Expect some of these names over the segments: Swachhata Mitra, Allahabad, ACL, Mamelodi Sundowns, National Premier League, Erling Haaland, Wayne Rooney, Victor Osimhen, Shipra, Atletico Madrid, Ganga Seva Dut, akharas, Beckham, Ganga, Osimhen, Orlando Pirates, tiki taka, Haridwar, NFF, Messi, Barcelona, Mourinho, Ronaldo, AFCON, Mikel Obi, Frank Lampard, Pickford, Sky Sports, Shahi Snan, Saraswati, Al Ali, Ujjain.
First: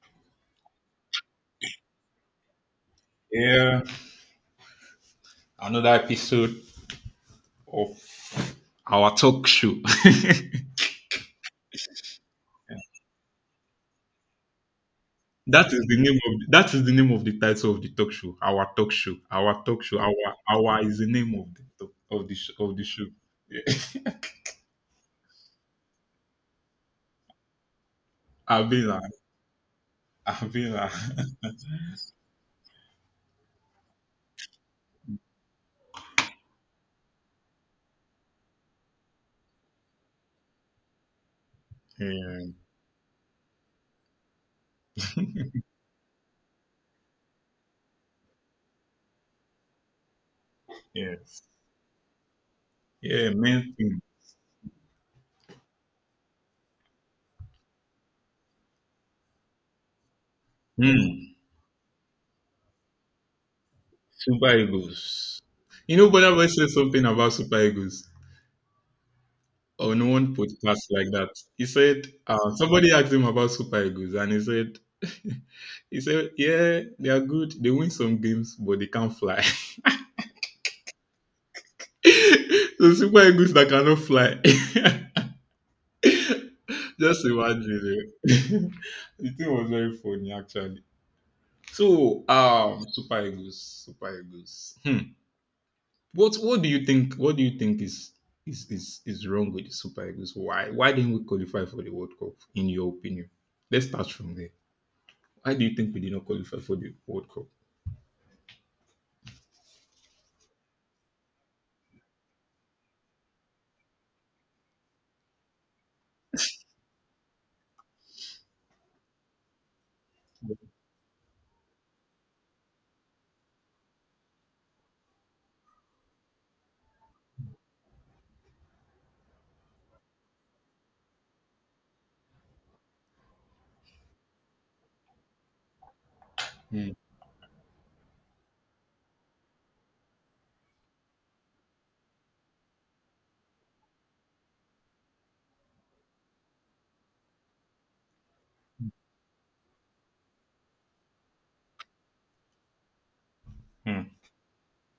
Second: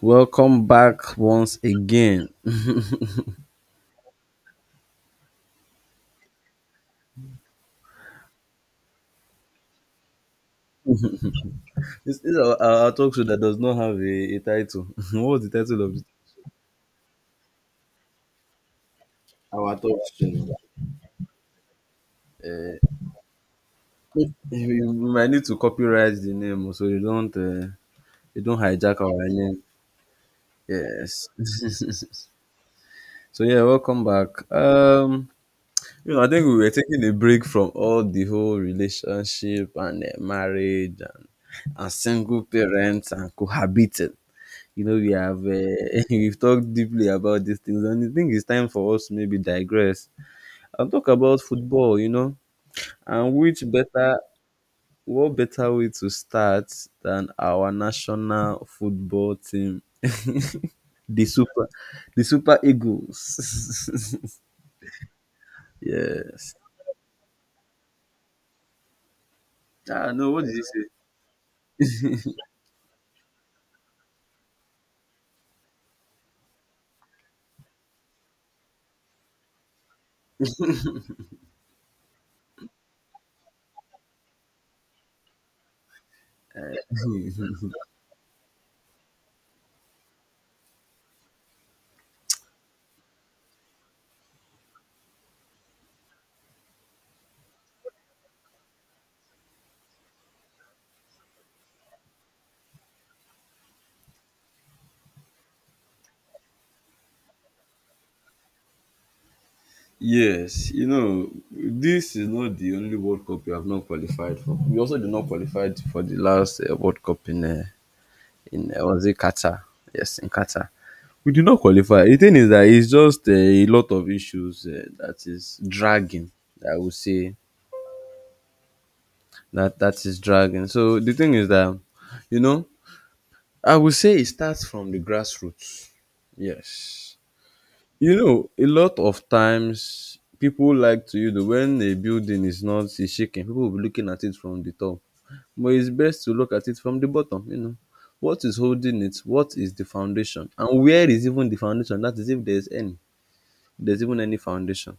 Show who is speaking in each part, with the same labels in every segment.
Speaker 1: Welcome back once again.
Speaker 2: Yeah, another episode of our talk show.
Speaker 1: This is our talk show that does not have a title. What's the
Speaker 2: that is
Speaker 1: title of
Speaker 2: the
Speaker 1: it?
Speaker 2: name of that is the name of the title of the talk show. Our talk show. Our
Speaker 1: Our
Speaker 2: talk show. Our is the name of the show. Yeah.
Speaker 1: You might need to copyright the name oh, so you don't
Speaker 2: Abila,
Speaker 1: hijack our name.
Speaker 2: Abila.
Speaker 1: Yes. Welcome back. I think we were taking a break from all the whole relationship and marriage and single
Speaker 2: Yeah,
Speaker 1: parents and cohabiting. You know, we have we've talked deeply about these things, and I think it's time for us to maybe digress and talk about
Speaker 2: yes.
Speaker 1: football, you know.
Speaker 2: Yeah,
Speaker 1: And which
Speaker 2: man.
Speaker 1: better What better way to start than our national football team, the
Speaker 2: Hmm.
Speaker 1: super the Super Eagles.
Speaker 2: Super Eagles. You know, Bonner Boy
Speaker 1: Yes.
Speaker 2: said something about Super Eagles on
Speaker 1: Ah, no,
Speaker 2: one
Speaker 1: what did
Speaker 2: podcast
Speaker 1: you
Speaker 2: like that. He said somebody asked him about Super Eagles, and he said he said yeah, they are good. They win some games, but they can't fly. So Super Eagles that cannot fly. Just
Speaker 1: say?
Speaker 2: imagine it. The thing was very funny actually. So Super Eagles, Super Eagles. Hmm. What do you think? What do you think is wrong with the Super Eagles? Why didn't we qualify for the World Cup? In your opinion, let's start from there. Why do you think we did not qualify for the World Cup?
Speaker 1: Yes, you know, this is not the only World Cup we have not qualified for. We also did not qualify for the last World Cup in was it Qatar? Yes, in Qatar. We did not qualify. The thing is that it's just a lot of issues that is dragging. I would say that is dragging. So the thing is that, you know, I would say it starts from the grassroots.
Speaker 2: Mm,
Speaker 1: Yes. You know, a lot of times people like to, you know, when a building is not is shaking, people will be looking at it from the top. But it's best to look at it from the bottom, you know. What is holding it? What is the foundation? And where is even the foundation? That is if there's any. There's
Speaker 2: mm,
Speaker 1: even any foundation.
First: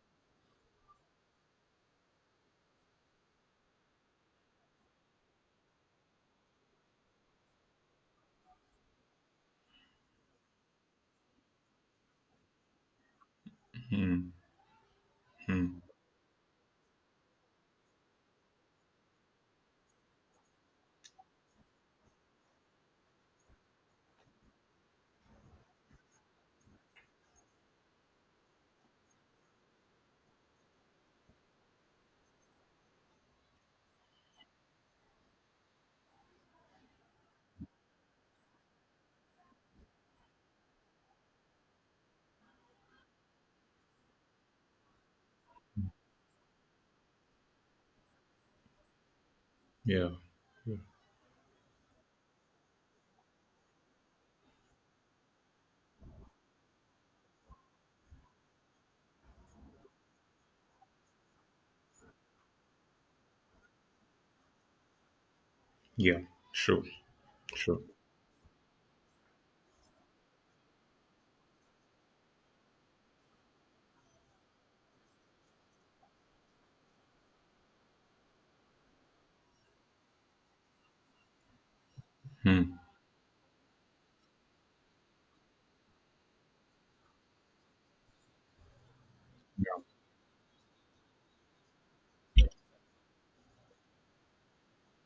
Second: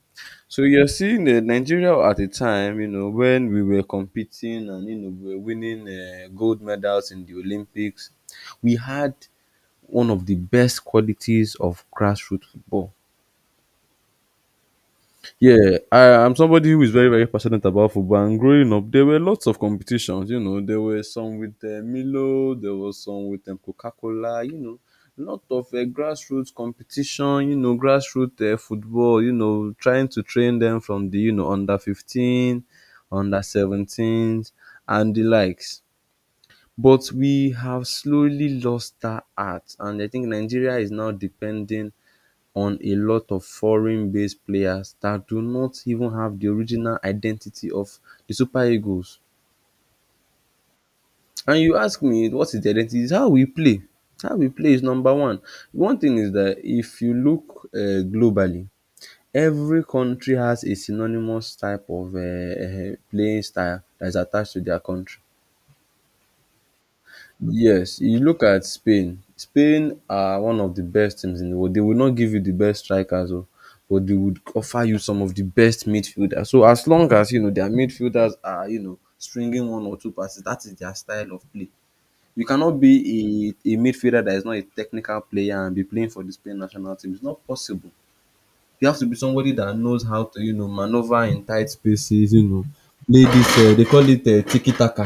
Speaker 1: So you're seeing Nigeria at a time, you know, when we were competing and, you know, we were winning gold medals in the Olympics, we had one of the best qualities of grassroots football.
Speaker 2: mm,
Speaker 1: Yeah,
Speaker 2: mm.
Speaker 1: I'm somebody who is very, very passionate about football. And growing up, there were lots of competitions. You know, there were some with Milo, there was some with Coca Cola. You know, lot of grassroots competition. You know, grassroots football. You know, trying to train them from the, you know, under 15, under 17s, and the likes. But we have slowly lost that art, and I think Nigeria is now depending on a lot of foreign-based players that do not even have the original identity of the Super Eagles.
Speaker 2: Yeah, yeah,
Speaker 1: And you ask me, what is the identity? It's how we play. How we play is number one. One thing is that if you look globally, every country has a synonymous type of playing style that is attached to their country.
Speaker 2: yeah. Sure, sure.
Speaker 1: Yes, you look at Spain. Spain are one of the best teams in the world. They will not give you the best strikers, oh, but they would offer you some of the best midfielders. So as long as, you know, their midfielders are, you know, stringing one or two passes, that is their style of play. You
Speaker 2: Mm.
Speaker 1: cannot be a midfielder that is not a technical player and be playing for the Spain national team. It's not possible. You have to be somebody that
Speaker 2: Yeah,
Speaker 1: knows how to, you know, maneuver in tight spaces. You know, play this. They call it tiki taka.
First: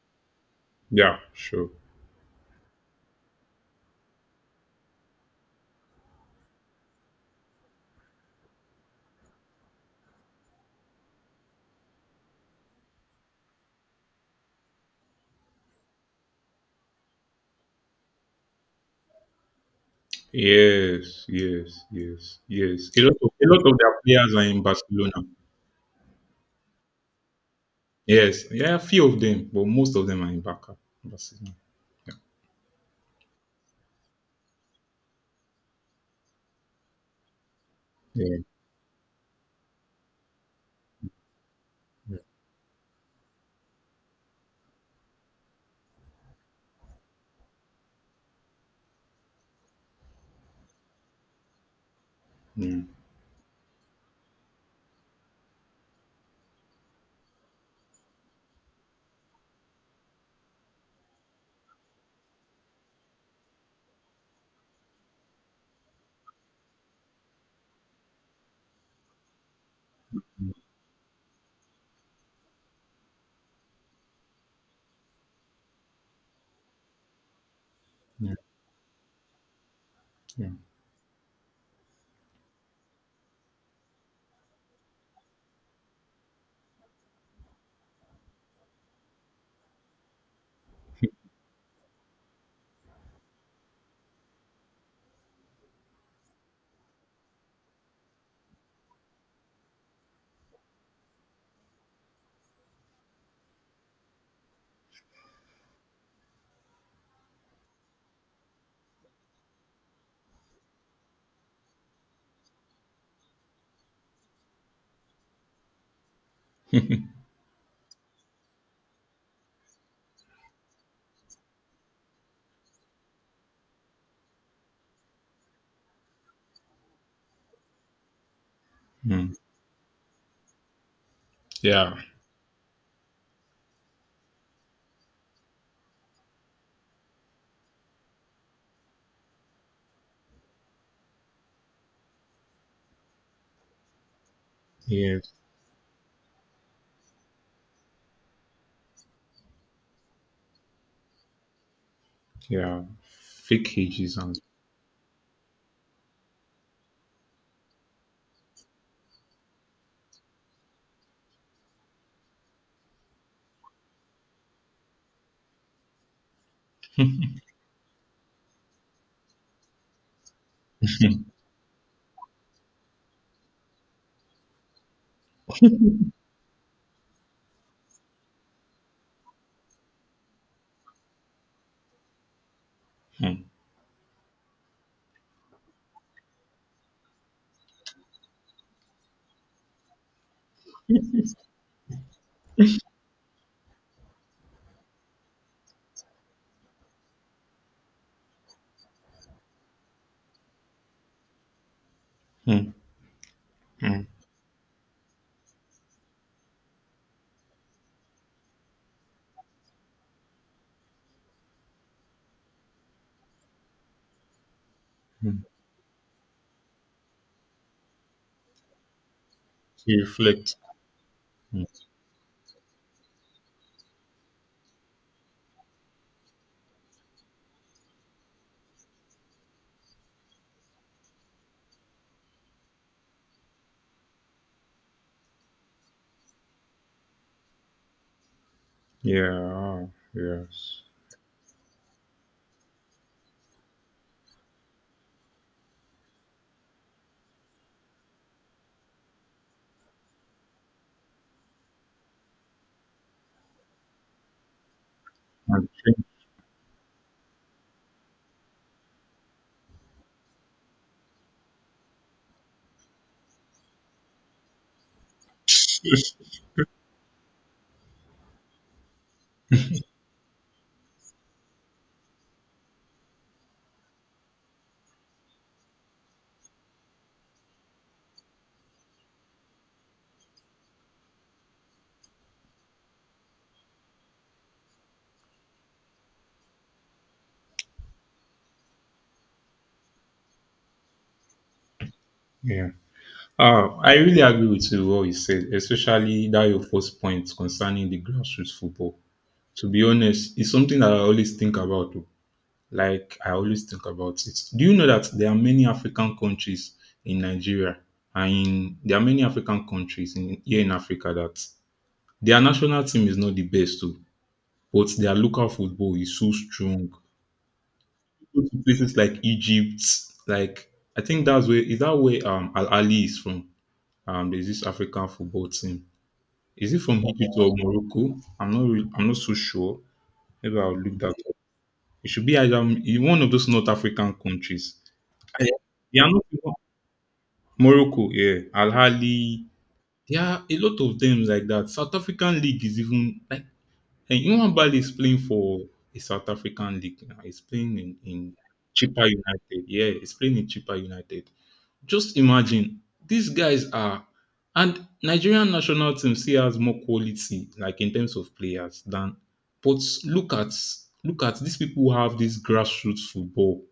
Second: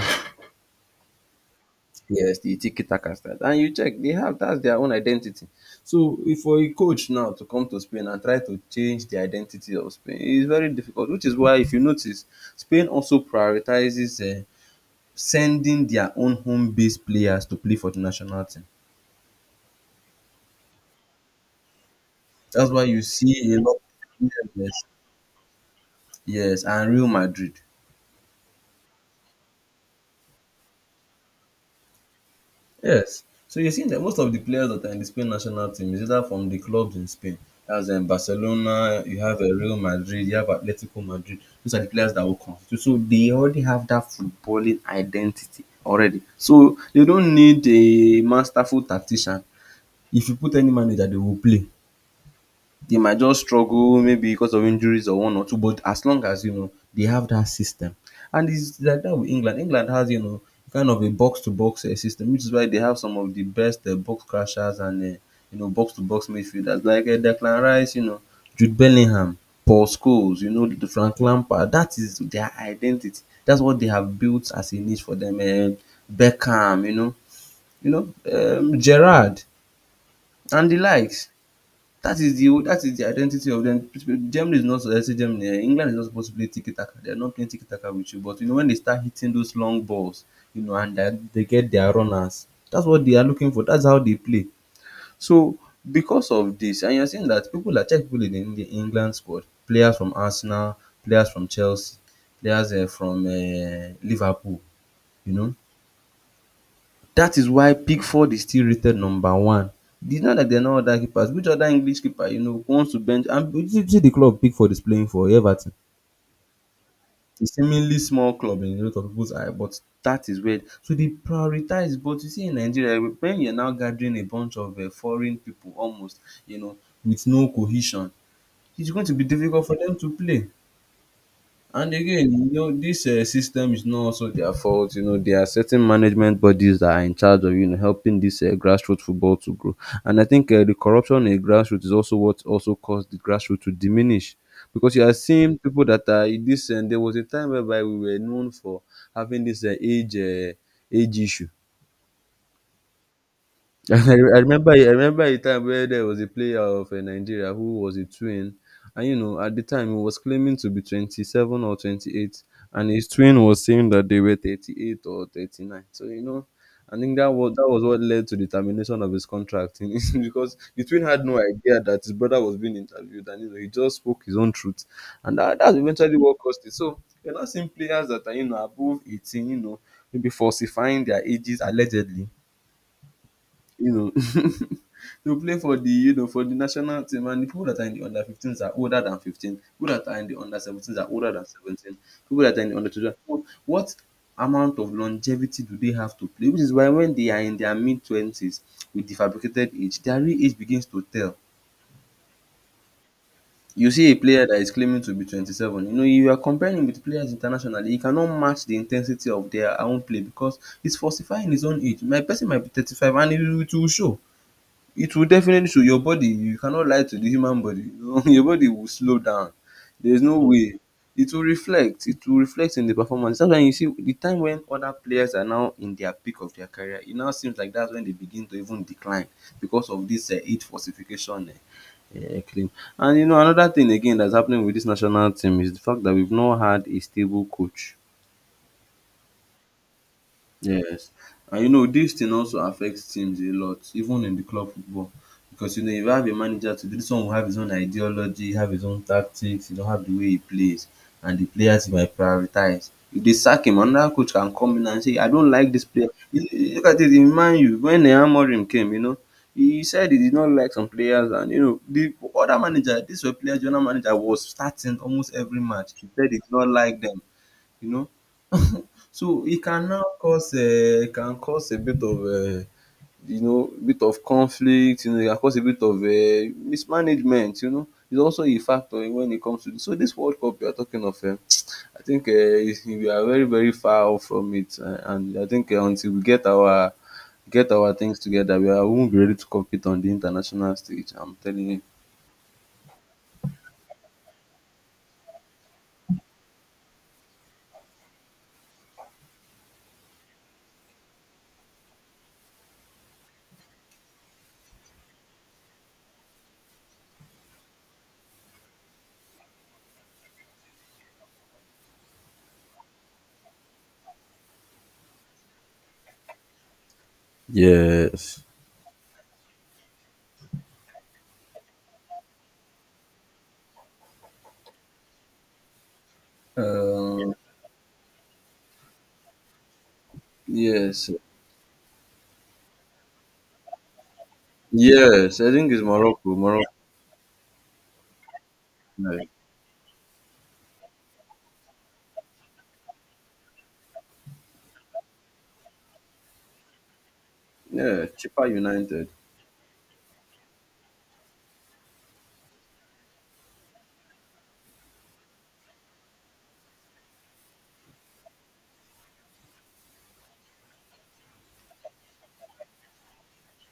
Speaker 2: yeah, sure.
Speaker 1: Yes, the tiki takas that, and you check they have that's their own identity. So if for a coach now to come to Spain and try to change the identity of Spain, it's very difficult, which is why, if you notice, Spain also prioritizes sending their own home based players to play for the national team.
Speaker 2: Yes, yes, yes,
Speaker 1: That's why
Speaker 2: yes.
Speaker 1: you
Speaker 2: A lot of a
Speaker 1: see a
Speaker 2: lot
Speaker 1: lot
Speaker 2: of their players are in
Speaker 1: yes,
Speaker 2: Barcelona.
Speaker 1: yes, and Real Madrid.
Speaker 2: Yes, yeah, a few of them, but most of them are in Barca, Barcelona. Yeah,
Speaker 1: Yes. So you see that most of the players that are in the Spain national team is either from the clubs in Spain. As in
Speaker 2: yeah,
Speaker 1: Barcelona, you have Real Madrid, you have Atletico Madrid. Those are the players
Speaker 2: yeah,
Speaker 1: that will constitute. So they already have that footballing identity already. So they don't need a masterful tactician. If you put any manager, they will play.
Speaker 2: yeah,
Speaker 1: They might just struggle maybe because of injuries or one or two, but as long as, you know, they have that system, and it's like that with England. England has, you know, kind of a box to box system, which is why they have some of the best box crashers and you know, box to box midfielders like Declan Rice, you know, Jude Bellingham, Paul Scholes, you know, the Frank Lampard. That is their identity. That's what they have built as a niche for them. Beckham,
Speaker 2: yeah.
Speaker 1: Gerrard
Speaker 2: Yeah.
Speaker 1: and the likes. That is the identity of them. Germany is not, let's say Germany. England is not supposed to play tiki taka. They are not playing tiki taka with you. But, you know, when they start hitting those long balls, you know, and they get their runners. That's what they are looking for. That's how they play. So because of this, and you're seeing that people are check people in the England squad, players from Arsenal, players from Chelsea, players from Liverpool. You know, that is why Pickford is still rated number one. It's not like there are no other keepers. Which other English keeper, you know, wants to bench, and you see the club Pickford is playing for, Everton. It's a seemingly small club in a lot of people's eye, but that is where, so they prioritize. But you see, in Nigeria, when you're now gathering a bunch of foreign people almost, you know, with no cohesion, it's going to be
Speaker 2: Mm.
Speaker 1: difficult for them to play. And
Speaker 2: Yeah,
Speaker 1: again, you know, this system is not also their fault. You know, there are certain management bodies that are in charge of, you know, helping this grassroots football to grow. And I think the corruption in grassroots is also what also caused the grassroots to diminish. Because you are
Speaker 2: yes,
Speaker 1: seeing people that are in this, and there was a time whereby we were known for having this age age issue.
Speaker 2: yeah. Fake
Speaker 1: I
Speaker 2: ages and.
Speaker 1: I remember, I remember a time where there was a player of Nigeria who was a twin, and, you know, at the time he was claiming to be 27 or 28, and his twin was saying that they were 38 or 39. So, you know, I think that was what led to the termination of his contract because the twin had no idea that his brother was being interviewed, and, you know, he just spoke his own truth, and that's eventually what caused it. So you're not seeing players that are, you know, above 18, you know, maybe falsifying their ages allegedly,
Speaker 2: Mm,
Speaker 1: you know, to play for the, you know, for the national team. And the people that are in the under 15s are older than 15, people that are in the under 17s are older than 17, people that are in the under 20. What amount of longevity do they have to play? Which is why, when they are in their mid-20s with the fabricated age, their real age begins to tell.
Speaker 2: mm,
Speaker 1: You
Speaker 2: mm,
Speaker 1: see a player that is claiming to be 27, you know, you are comparing him with players internationally. He cannot match the intensity of their own play because he's falsifying his own age. My person might be 35, and it will show. It will
Speaker 2: mm.
Speaker 1: definitely show. Your body, you cannot lie to the human body. Your body will slow down.
Speaker 2: To
Speaker 1: There's no
Speaker 2: reflect.
Speaker 1: way. It will
Speaker 2: Mm.
Speaker 1: reflect. It will reflect in the performance. That's why you see the time when other players are now in their peak of their career, it now seems like that's when they begin to even decline because of this heat falsification claim. And, you know, another thing again that's happening with this national team is the fact that we've not had a stable coach.
Speaker 2: Yeah, oh, yes.
Speaker 1: Yes. And, you know, this thing also affects teams a lot, even in the club football. Because, you know, if you have a manager to this one will have his own ideology, have his own tactics, you know, have the way he plays, and the players he might prioritize. If they sack him, another coach can come in and say, I don't
Speaker 2: And
Speaker 1: like this player. You- you Look at it in Man U, when Amorim came, you know, he said he did not like some players, and, you know, the other manager, this were player, general manager was starting almost every match. He said he
Speaker 2: think-
Speaker 1: did not like them, you know. So it can now cause it can cause a bit of you know, bit of conflict, you know, it can cause a bit of mismanagement, you know. It's also a factor when it comes to this. So this World Cup you are talking of, I think we are very far off from it, and I think, until we get our things together, we won't be ready to compete on the international stage, I'm telling you.
Speaker 2: yeah. I really agree with you what you said, especially that your first point concerning the grassroots football. To be honest, it's something that I always think about, oh. Like, I always think about it. Do you know that there are many African countries in Nigeria and in, there are many African countries in here in Africa that their national team is not the best too, but their local football is so strong? Go
Speaker 1: Yes.
Speaker 2: to places like Egypt. Like, I think that's where, is that where Al Ali is from? There's this African football team. Is it from
Speaker 1: Um
Speaker 2: Egypt or Morocco? I'm not really, I'm not so sure. Maybe I'll look
Speaker 1: yes.
Speaker 2: that up. It should be either in one of those North African countries.
Speaker 1: Yes,
Speaker 2: I-
Speaker 1: I think it's
Speaker 2: They are not
Speaker 1: Morocco.
Speaker 2: Morocco, yeah. Al
Speaker 1: Yeah,
Speaker 2: Ali. There are a lot of them like that. South African league is even like, and Iwan Bali is playing for a South African league now. He's playing in,
Speaker 1: yeah, Chippa
Speaker 2: Chippa
Speaker 1: United.
Speaker 2: United. Yeah, he's playing in Chippa United. Just imagine these guys are, and Nigerian national team still has more quality, like in terms of players, than. But look at, look at these people who have this grassroots football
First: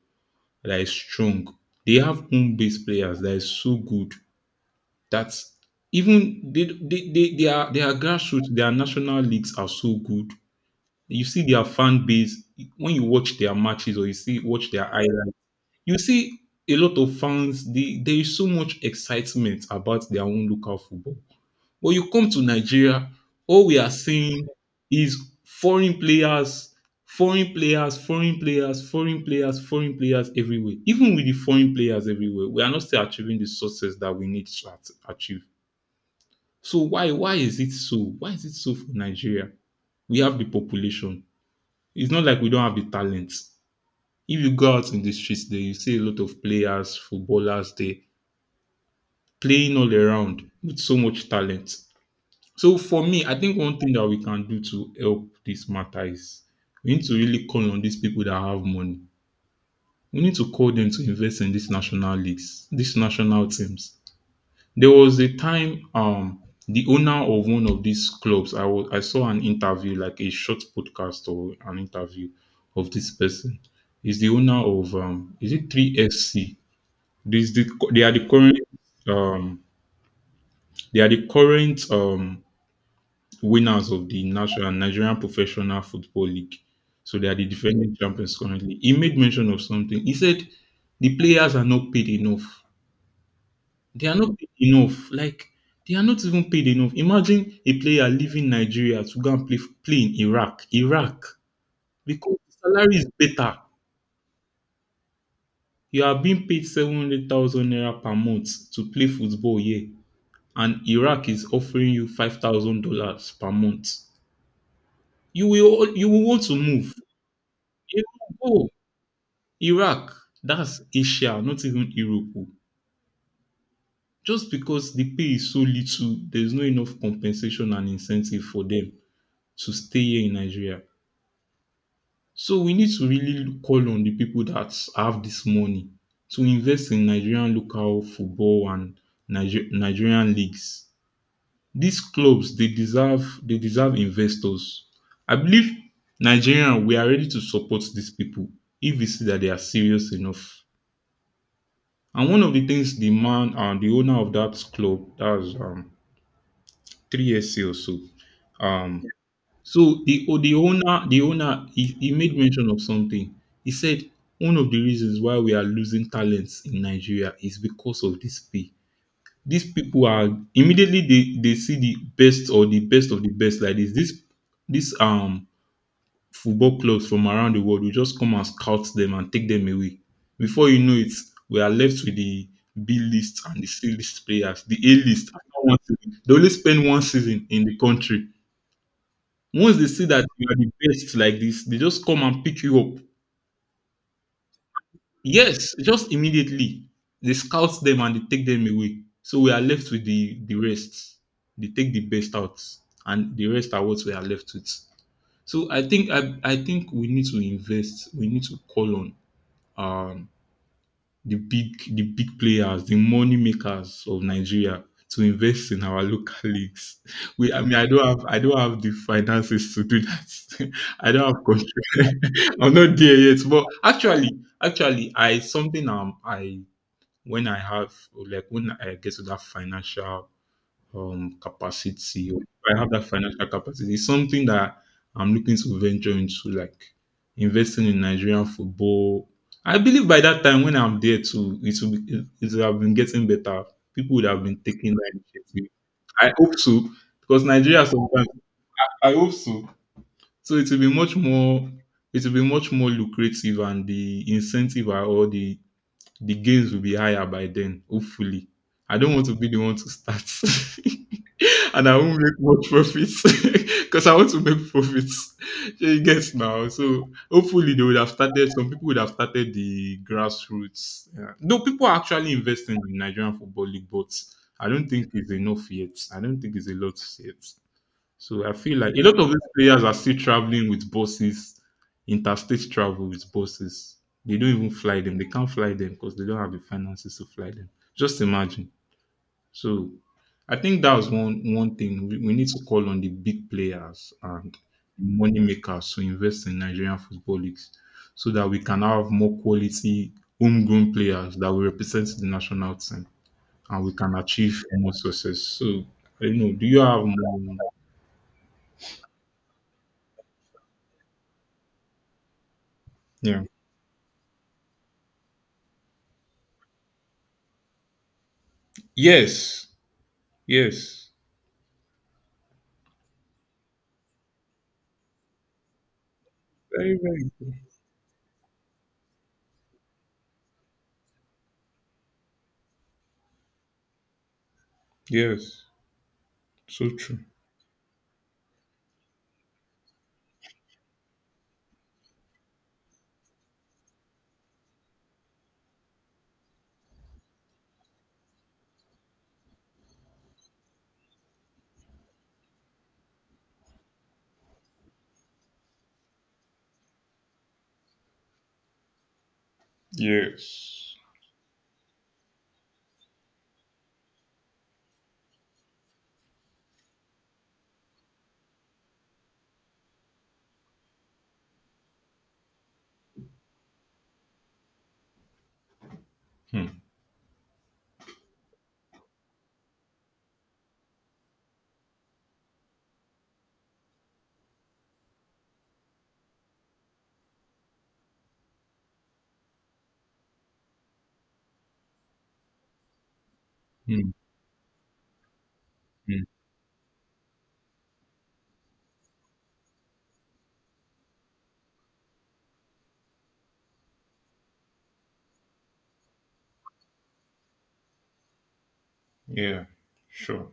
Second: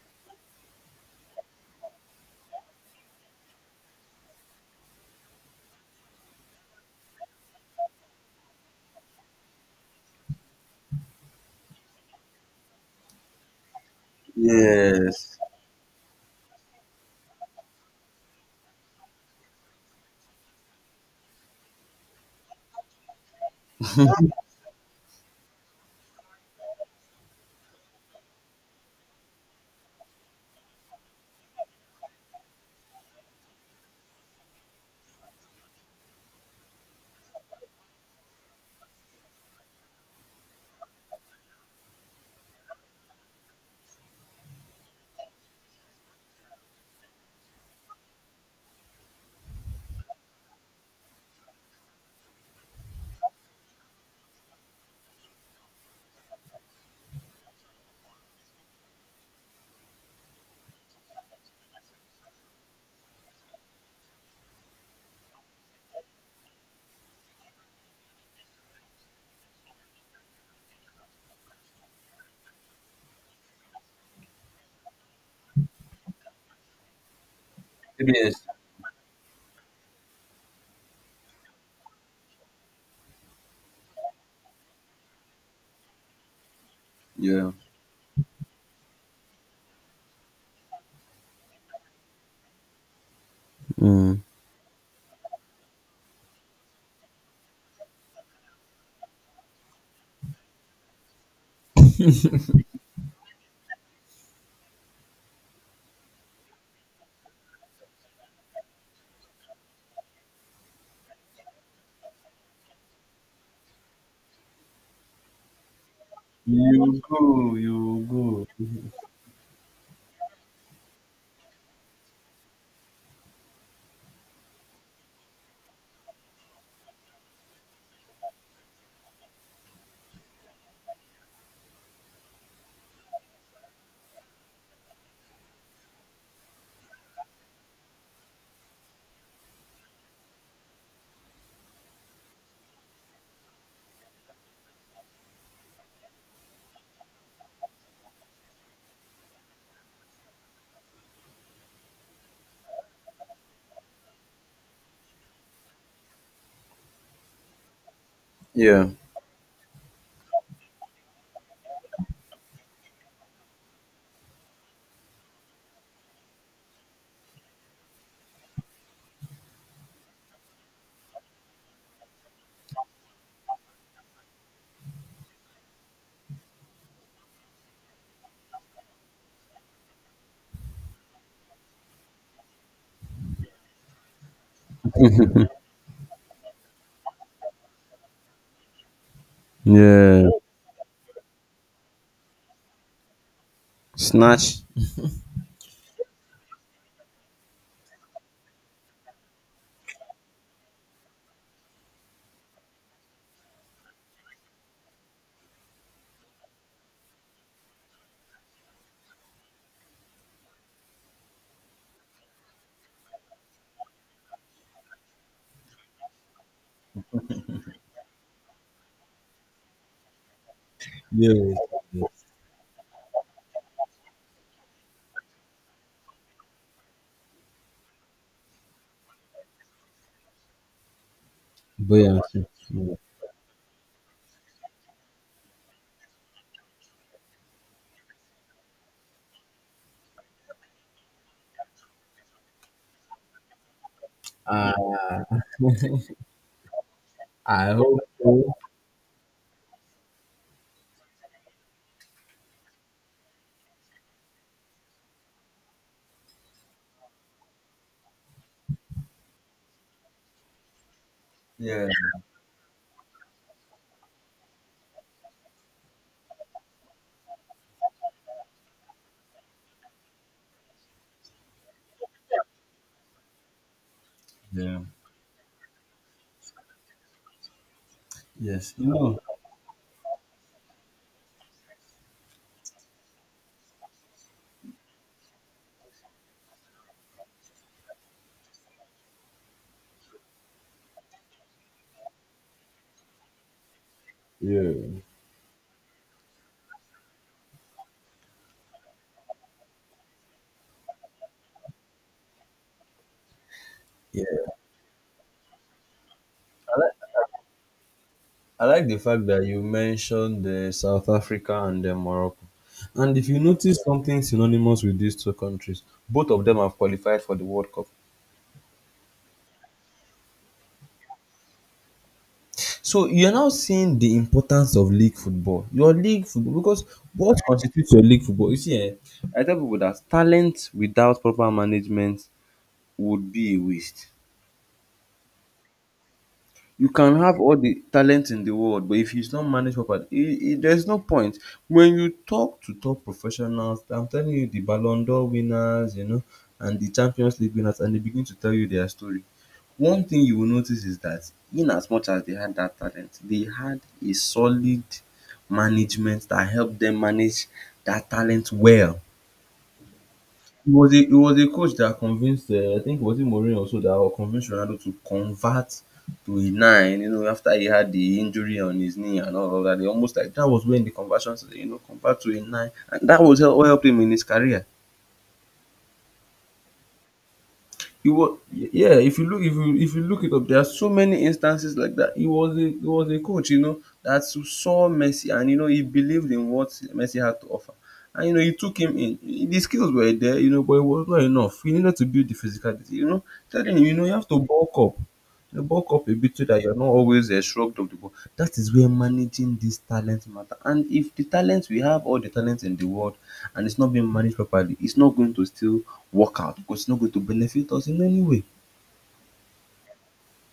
Speaker 2: that is strong. They have home-based players that is so good that even they are grassroots. Their national leagues are so good. You see their fan base when you watch their matches or you see, watch their highlights.
Speaker 1: Yes.
Speaker 2: You see, a lot of fans, they, there is so much excitement about their own local football. But you come to Nigeria, all we are seeing is foreign players, foreign players, foreign players, foreign players, foreign players everywhere. Even with the foreign players everywhere, we are not still achieving the success that we need to achieve. So why is it so? Why is it so for Nigeria? We have the population. It's not like we don't have the talent. If you go out in the streets there, you see a lot of players, footballers there, playing all around with so much talent. So for me, I think one thing that we can do to help this matter is we need to really call on these people that have money. We need to call them to invest in these national leagues, these national teams. There was a time the owner of one of these clubs, I saw an interview, like a short podcast or an interview of this person. Is the owner of is it 3SC? They are
Speaker 1: Maybe
Speaker 2: the
Speaker 1: yes.
Speaker 2: current um they are the current um winners of the national Nigerian Professional Football League. So they are the
Speaker 1: Yeah.
Speaker 2: defending champions currently. He made mention of something. He said the players are not paid enough. They are
Speaker 1: Mm.
Speaker 2: not paid enough. Like, they are not even paid enough. Imagine a player leaving Nigeria to go and play in Iraq. Iraq, because the salary is better. You are being paid 700,000 naira per month to play football here, and Iraq is offering you $5,000 per month. You will want to move.
Speaker 1: You go,
Speaker 2: You
Speaker 1: you go.
Speaker 2: will go. Iraq, that's Asia, not even Europe. Just because the pay is so little, there's no enough compensation and incentive for them to stay here in Nigeria. So we need to really call on the people that have this money to invest in Nigerian local football and Nigerian leagues. These clubs, they deserve, they deserve investors. I believe Nigeria, we are ready to support these people if we see that they are serious enough. And one of the things the man and the owner of that club, that's 3SC or so,
Speaker 1: Yeah.
Speaker 2: um, the owner, he made mention of something. He said one of the reasons why we are losing talents in Nigeria is because of this pay. These people are, immediately they see the best or the best of the best like this. This football clubs from around the world will just come and scout them and take them away. Before you know it, we are left with the B list and the C list players, the A list, after one season. They only spend one season in the country. Once they see that
Speaker 1: Yeah.
Speaker 2: you are the best like this, they just come and pick you up.
Speaker 1: Snatch.
Speaker 2: Yes, just immediately. They scout them and they take them away. So we are left with the rest. They take the best out, and the rest are what we are left with. So I think we need to invest. We need to call on um, the big players, the money makers of Nigeria to invest in our local leagues. We, I mean, I don't have the finances to do that. I don't have
Speaker 1: Yes.
Speaker 2: control. I'm not there yet. But actually, actually, I something I when I have, like, when I get to that financial
Speaker 1: Yes,
Speaker 2: capacity, or if I have
Speaker 1: yes.
Speaker 2: that financial capacity. It's something that I'm looking to venture into, like investing in Nigerian football. I believe by that time when I'm there too, it will have been getting better. People would have been
Speaker 1: I,
Speaker 2: taking that initiative. I hope so, because
Speaker 1: I
Speaker 2: Nigeria
Speaker 1: hope
Speaker 2: sometimes.
Speaker 1: so.
Speaker 2: I hope so. So it will be much more. It will be much more lucrative, and the incentive, or the gains will be higher by then. Hopefully, I don't want to be the one to start.
Speaker 1: Yeah.
Speaker 2: And I won't make much profits because I want to make profits. So you get now. So hopefully they would have started. Some people would have started the grassroots. Yeah. Though people are actually investing in Nigerian football league, but I
Speaker 1: Yeah.
Speaker 2: don't think it's enough yet. I don't think it's a lot yet. So I
Speaker 1: Yes.
Speaker 2: feel
Speaker 1: You
Speaker 2: like a
Speaker 1: know.
Speaker 2: lot of these players are still traveling with buses, interstate travel with buses. They don't even fly them. They can't fly them because they don't have the finances to fly them. Just imagine. So I think that was one thing, we need to call on the big players and
Speaker 1: Yeah.
Speaker 2: money makers to invest in Nigerian football leagues so that we can have more quality homegrown players that will represent the national team and we can
Speaker 1: Yeah.
Speaker 2: achieve more success. So I don't know. Do
Speaker 1: I
Speaker 2: you
Speaker 1: like,
Speaker 2: have more?
Speaker 1: I like the fact that you mentioned the South Africa and the Morocco. And if you
Speaker 2: Yeah.
Speaker 1: notice something synonymous with these two countries, both of them have qualified for the World Cup.
Speaker 2: Yes. Yes.
Speaker 1: So you're now seeing the importance of league football. Your league football because
Speaker 2: Very, very
Speaker 1: what
Speaker 2: true.
Speaker 1: constitutes your league football? You see, eh, I tell people that talent without proper management would be a waste.
Speaker 2: Yes.
Speaker 1: You
Speaker 2: So
Speaker 1: can
Speaker 2: true.
Speaker 1: have all the talent in the world, but if it's not managed properly, there's no point. When you talk to top professionals, I'm telling you, the Ballon d'Or winners, you know, and the Champions League winners, and they begin to tell you their story. One thing you will notice is that in as much as they had that talent, they had a solid management that helped them manage that talent well. It was
Speaker 2: Yes.
Speaker 1: a it was a coach that convinced, I think it was it Mourinho also that or convinced Ronaldo to convert to a nine, you know, after he had the injury on his knee and all of that. They almost like that was when the conversion, you know, convert to a nine, and that was what helped him in his career.
Speaker 2: Hmm.
Speaker 1: He was yeah. If you look, if you look it up, there are so many instances like that. He was a coach, you know, that saw Messi, and you know he believed in what Messi had to offer, and you know he took him in. The skills were there, you know, but it was not enough. He needed to build the physicality, you know. Telling him, you know,
Speaker 2: Hmm.
Speaker 1: you have to bulk up, you know, bulk up a
Speaker 2: Hmm.
Speaker 1: bit so that you're not always, shrugged of the ball. That is where managing this talent matter. And if the talent we have all the talent in the world and it's not being managed properly, it's not going to still work out because it's not going to benefit us in any way.
Speaker 2: Yeah. Sure.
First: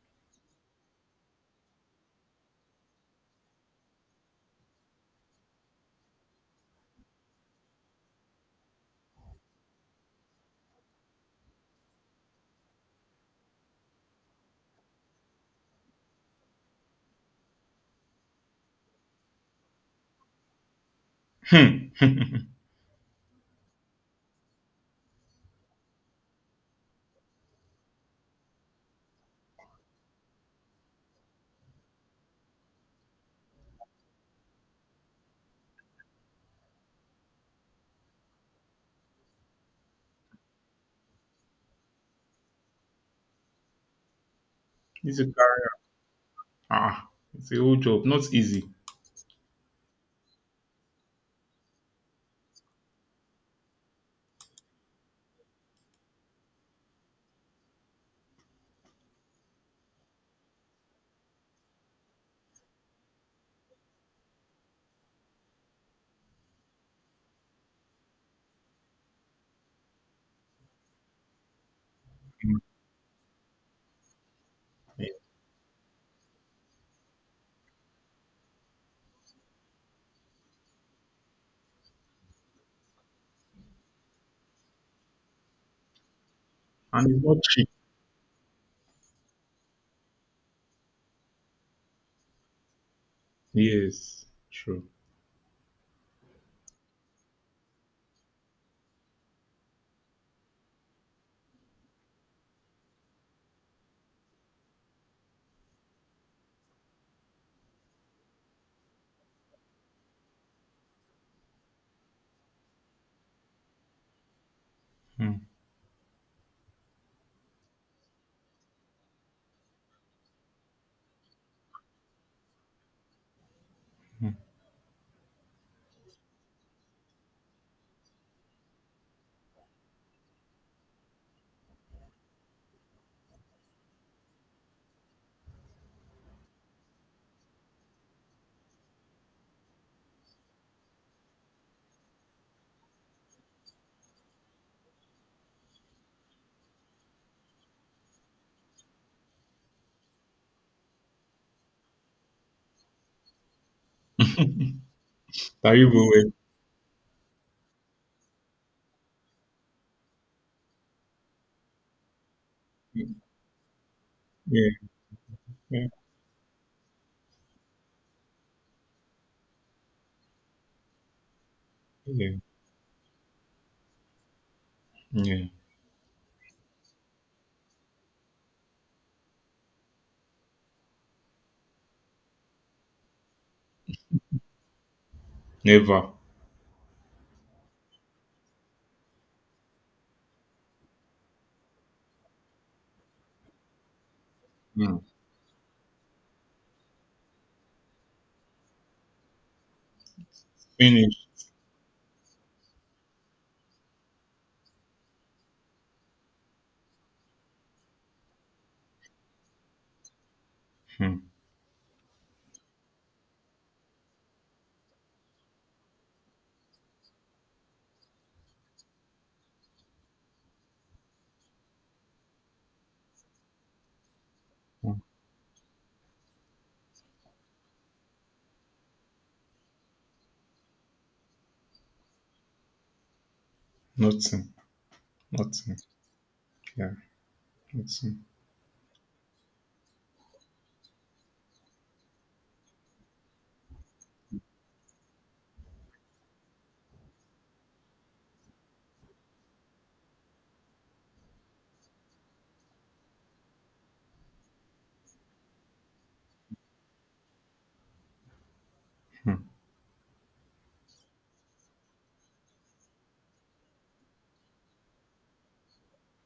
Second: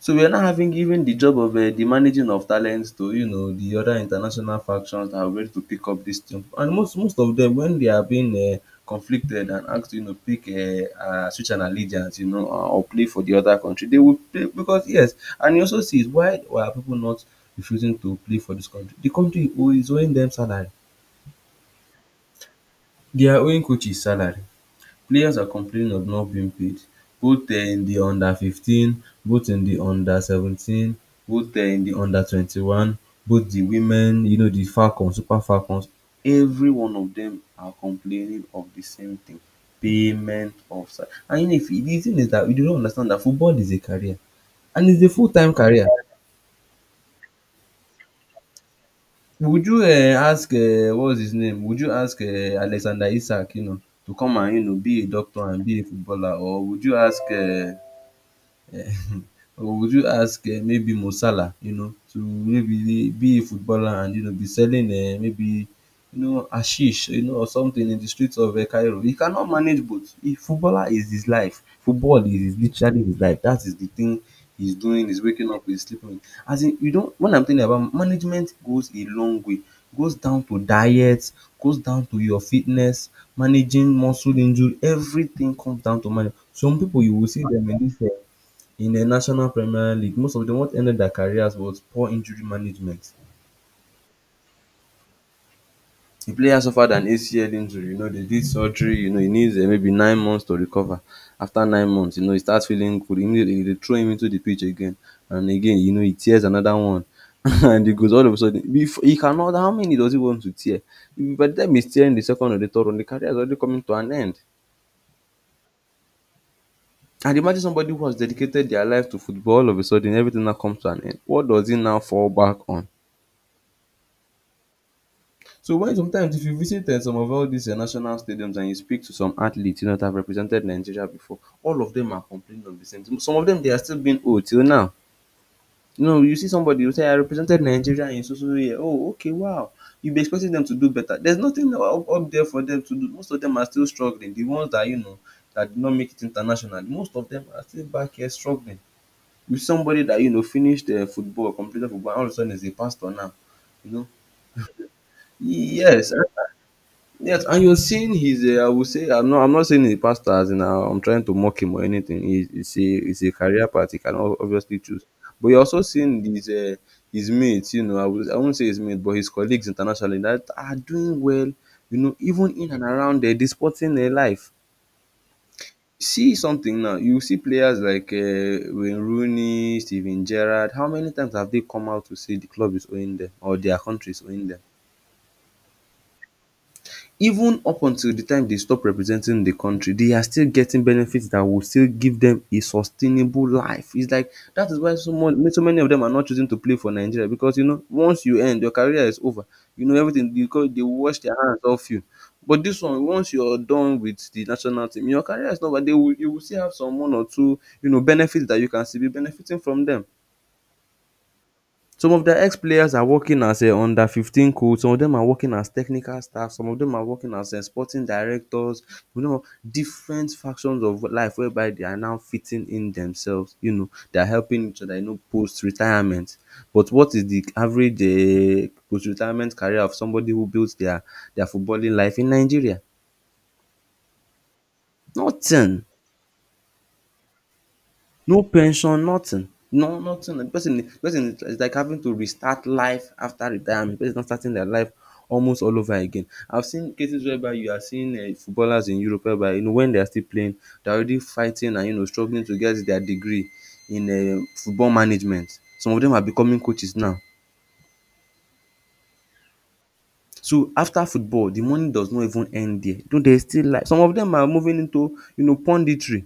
Speaker 1: So we are now having given the job of, the managing of talents to, you know, the other international factions that are ready to pick up this thing. And most of them when they are being, conflicted and asked to, you know, pick, switch an allegiance, you know, or play for the other country, they will play because yes. And you also see is why are people not refusing to play for this country? The country is owing them salary,
Speaker 2: Hmm.
Speaker 1: they are owing coaches salary. Players are complaining of not being paid, both in the under-15, both in the under-17, both in the under-21, both the women, you know, the Falcons, Super Falcons, every one of them are complaining of the same thing, payment of sal. And you know if the thing is that we do not understand that football is a career, and it's a
Speaker 2: It's a,
Speaker 1: full-time career.
Speaker 2: ah, it's a whole job, not easy,
Speaker 1: Would you ask, what's his name, would you ask, Alexander Isak, you know, to come and, you know, be a doctor and be a footballer? Or would you ask, or would you ask, maybe Mo Salah, you know, to maybe be a footballer and, you know, be selling, maybe, you know, hashish, you know, or something in the streets of, Cairo? He cannot manage both. He footballer is his life. Football is his, literally his life. That is the thing he's doing,
Speaker 2: yeah,
Speaker 1: he's waking up, he's sleeping. As in, you don't, when I'm telling about management goes a long way. Goes down to diet, goes down to your fitness, managing muscle injury, everything comes down to manage. Some people
Speaker 2: and
Speaker 1: you
Speaker 2: it's
Speaker 1: will
Speaker 2: not
Speaker 1: see
Speaker 2: cheap.
Speaker 1: them in this, in the National Premier League, most of them what ended their careers was poor injury management.
Speaker 2: Yes, true.
Speaker 1: The player suffered an ACL injury, you know they did surgery, you know he needs, maybe 9 months to recover. After 9 months, you know he starts feeling good. Immediately, they throw him into the pitch again, and again, you know he tears another one and he goes all of a sudden. He cannot, how many does he want to tear? By the time he's tearing the second or the third one, the career is already coming to an end.
Speaker 2: Mm,
Speaker 1: And imagine somebody who has dedicated their life to football, all of a sudden everything now comes to an end. What does he now fall back on?
Speaker 2: mm.
Speaker 1: So why sometimes if you visit, some of all these, national stadiums, and you speak to some athletes, you know, that have represented Nigeria before, all of them are complaining of the same thing. Some of them they are still being old till now. You know you see somebody, you say I represented Nigeria in so so so year, oh okay wow. You be expecting them to do better. There's nothing up there for them to do. Most of them are still struggling. The ones that you know that did not make it international, most of them are still back here struggling. With somebody that you know finished, football, completed football, and all of a sudden is a pastor now. You know.
Speaker 2: That you go
Speaker 1: Yes.
Speaker 2: well.
Speaker 1: Yes, and you're seeing his, I would say, I'm not saying he's a pastor as in, I'm trying to mock him or anything.
Speaker 2: Mm,
Speaker 1: He's a career path he can
Speaker 2: yeah,
Speaker 1: obviously choose. But you're also
Speaker 2: yeah,
Speaker 1: seeing his mates, you know, I won't say his mates, but his colleagues internationally that are doing well, you know,
Speaker 2: yeah,
Speaker 1: even in and around, the sporting, life.
Speaker 2: yeah.
Speaker 1: See something now. You see players like, Wayne Rooney, Steven Gerrard. How many times have they come out to say the club is owing them or their country is owing them?
Speaker 2: Never.
Speaker 1: Even up until the time they stop representing the country, they are still getting benefits that will still give them a sustainable life. It's like that is why
Speaker 2: Mm.
Speaker 1: so much so many of them are not choosing to play for Nigeria because you know once you end, your career is over, you know everything because they
Speaker 2: Finish.
Speaker 1: wash their hands off you. But this one, once you're done with the national team your career is over, they will you will still have some one or two, you know, benefits that you can still be benefiting from them.
Speaker 2: Mm,
Speaker 1: Some of their ex-players are working as a under-under-15 coach, some of them are working as technical staff, some of them are working as a sporting directors, you know, different factions of life whereby they are now fitting in themselves, you know, they are helping each other,
Speaker 2: mm.
Speaker 1: you know, post-retirement. But what is the average, post-retirement career of somebody who built their footballing life in Nigeria?
Speaker 2: Nothing. Nothing.
Speaker 1: Nothing.
Speaker 2: Yeah, nothing.
Speaker 1: No pension, nothing. No, nothing. The person is like having to restart life after retirement. The person is not starting their life almost all over again. I've seen cases whereby you are seeing, footballers in Europe whereby you know when they are still playing, they're already fighting and you know struggling to get their degree in, football management. Some of them are becoming coaches now.
Speaker 2: Mm.
Speaker 1: So after football, the money does not even end there. Though there is still life. Some of them are moving into, you know, punditry.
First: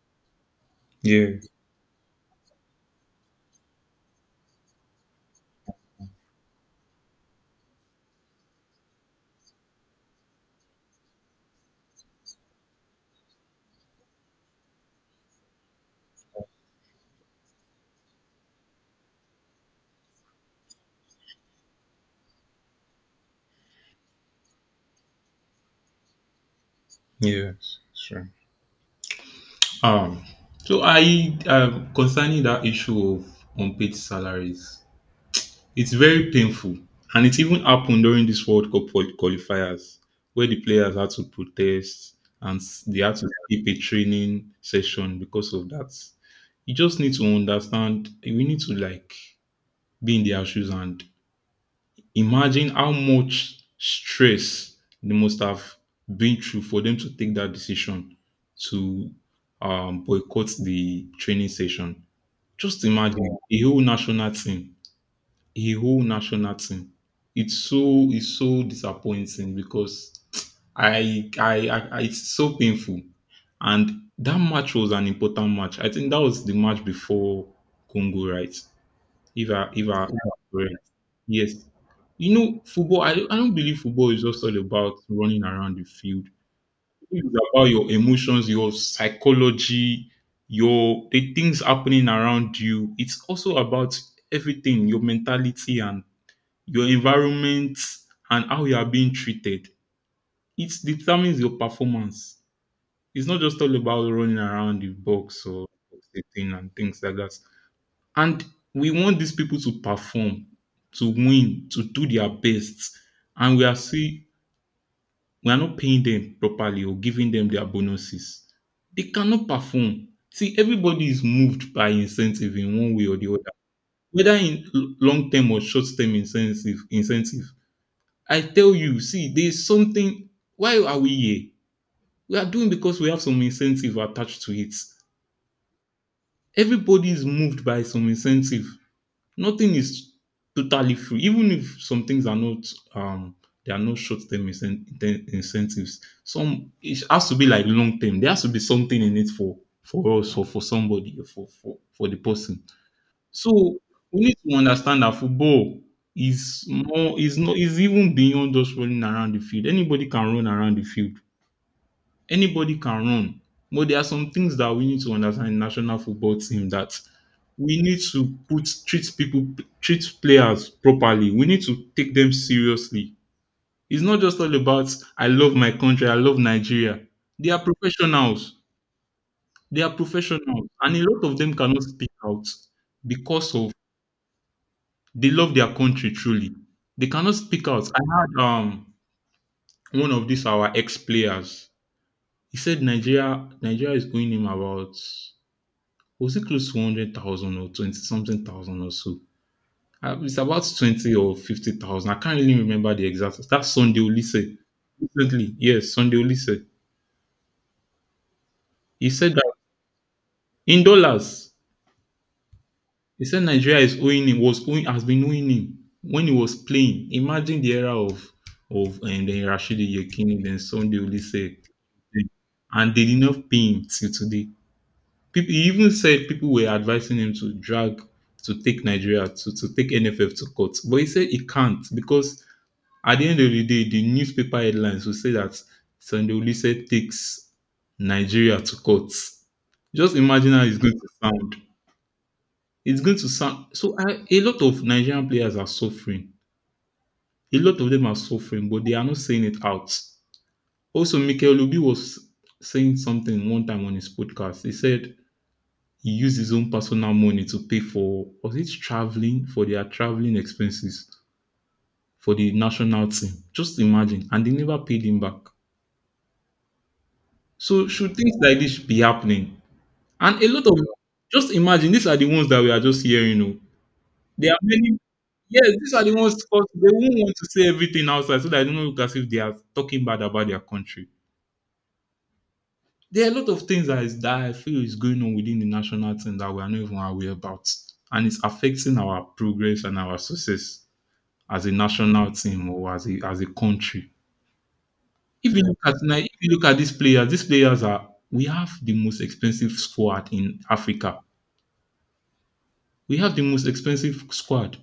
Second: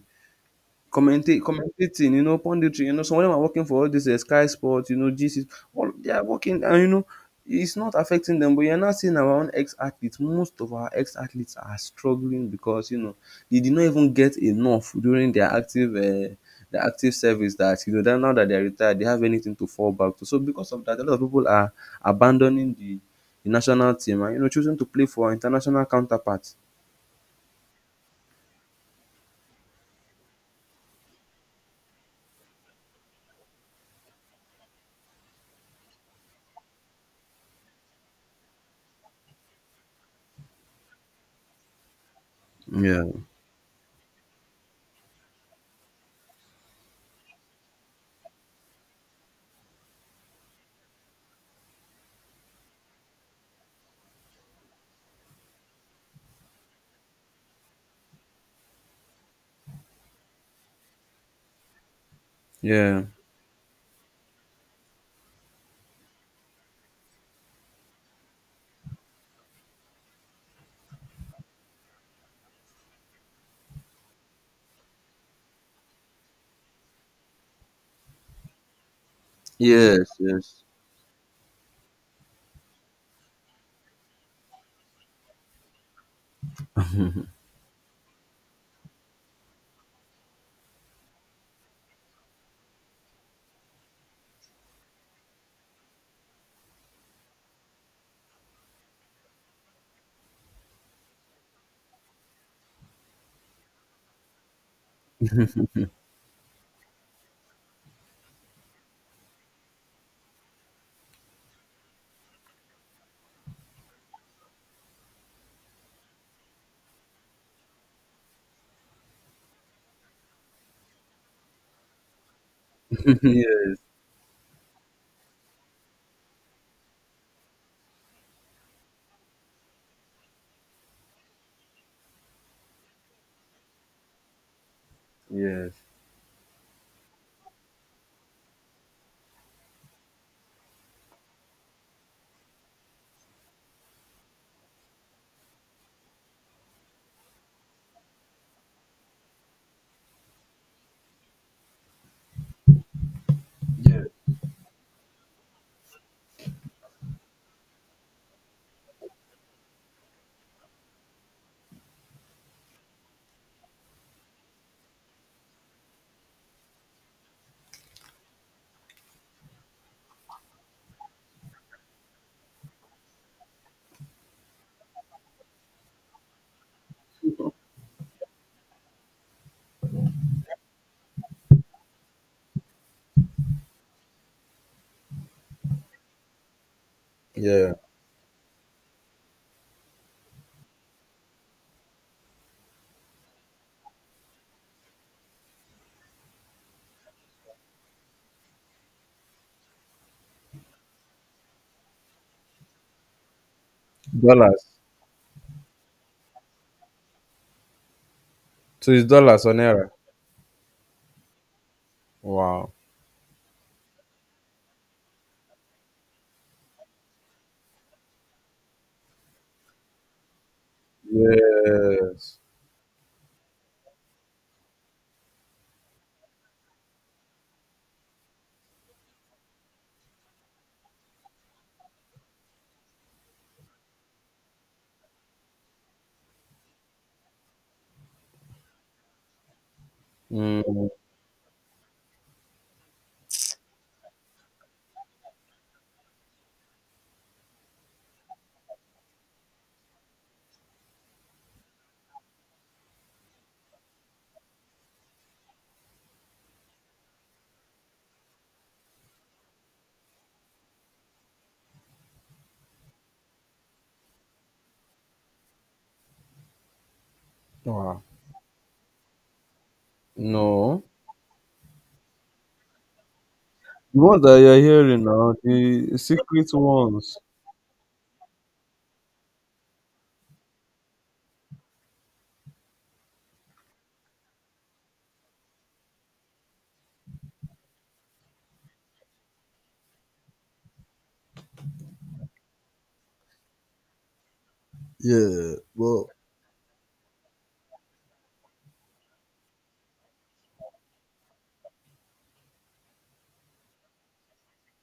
Speaker 2: Yeah,
Speaker 1: Commentating, you know, punditry, you know, some of them are working for all this, Sky Sports, you know, GC, all they are working, and you know, it's not affecting them. But you're not seeing our own ex athletes. Most of our ex athletes are struggling because you know they did not even get enough during their active. The active service that you know that now that they're retired they have anything to fall back to. So because of that a lot of people are abandoning the national team and you know choosing to play for international counterparts.
Speaker 2: yes, sure. Um, so I concerning that issue of unpaid salaries. It's very painful, and it even happened during this World Cup qualifiers where the players had to protest and they
Speaker 1: Yeah.
Speaker 2: had to skip a training session because of that. You just need to understand, we need to, like, be in their shoes and imagine how much stress they must have been through for them to take that decision to boycott the training session. Just
Speaker 1: Yeah.
Speaker 2: imagine a whole national team, a whole national team. It's so it's so disappointing because it's so painful. And that match was an important match. I think that was the match before Congo, right? If I if I
Speaker 1: Yes.
Speaker 2: if I'm
Speaker 1: Yes.
Speaker 2: correct. Yes. You know, football, I don't believe football is just all about running around the field. It's about your emotions, your psychology, your the things happening around you. It's also about everything, your mentality and your environment and how you are being treated. It determines your performance. It's not just all about running around the box or sitting and things like that. And we want these people to perform, to win, to do their best. And we are not paying them properly or giving them their bonuses. They cannot perform. See, everybody is moved by incentive in one way or the other,
Speaker 1: Yes.
Speaker 2: whether in long term or short term incentive. Incentive I tell you, see, there's something. Why are we here? We are doing because we have some incentive attached to it.
Speaker 1: Yes.
Speaker 2: Everybody is moved by some incentive. Nothing is totally free, even if some things are not. Um, they are not incentives. Some it has to be like long-term. There has to be something in it for us or for somebody or for the person, so we need to understand that football is more is not is even beyond just running around the field. Anybody can run around the field. Anybody can run. But there are some things that we need to understand in national football team, that we need to put treat people treat players properly. We need to take them seriously. It's not just all about I love my country, I love Nigeria. They are professionals. They are professionals, and a lot of them cannot speak out because of They love their country truly. They cannot speak
Speaker 1: Yeah.
Speaker 2: out. I had one of these our ex players. He said Nigeria is going him about, was it close to 100,000 or twenty something thousand or so. It's about 20 or 50,000. I can't really remember the exact. That's Sunday Olise
Speaker 1: Dollars.
Speaker 2: recently. Yes, Sunday Olise.
Speaker 1: So it's
Speaker 2: He said
Speaker 1: dollars
Speaker 2: that
Speaker 1: or naira.
Speaker 2: in dollars.
Speaker 1: Wow.
Speaker 2: He said Nigeria is owing him, was owing, has been owing him when he was playing. Imagine the era of and then Rashidi Yekini, then Sunday Olise,
Speaker 1: Yes.
Speaker 2: and they did not pay him till today. People, he even said people were advising him to drag to take NFF to court, but he said he can't because at the end of the day, the newspaper headlines will say that Sunday Olise takes Nigeria to court. Just imagine how it's
Speaker 1: Mm.
Speaker 2: going to sound. It's going to sound so I, a lot of Nigerian players are suffering. A lot of them are suffering, but they are not saying it out. Also, Mikel Obi was saying something one time on his podcast. He said he used his own personal money to pay for was it traveling for their traveling expenses for the national team. Just imagine, and they never paid him back. So
Speaker 1: Wow.
Speaker 2: should things like this be happening? And a lot of
Speaker 1: No.
Speaker 2: just imagine, these are the ones that we are just hearing.
Speaker 1: The ones that
Speaker 2: There
Speaker 1: you're
Speaker 2: are many
Speaker 1: hearing now,
Speaker 2: Yes, these
Speaker 1: the
Speaker 2: are the ones
Speaker 1: secret
Speaker 2: because they won't
Speaker 1: ones.
Speaker 2: want to say everything outside so that they don't look as if they are talking bad about their country. There are a lot of things that is that I feel is going on within the national team that we are not even aware about. And it's affecting our progress and our success as a national team or as a country. If you look at
Speaker 1: Well.
Speaker 2: now, if you look at these players are we have the most expensive squad in Africa. We have the most expensive squad.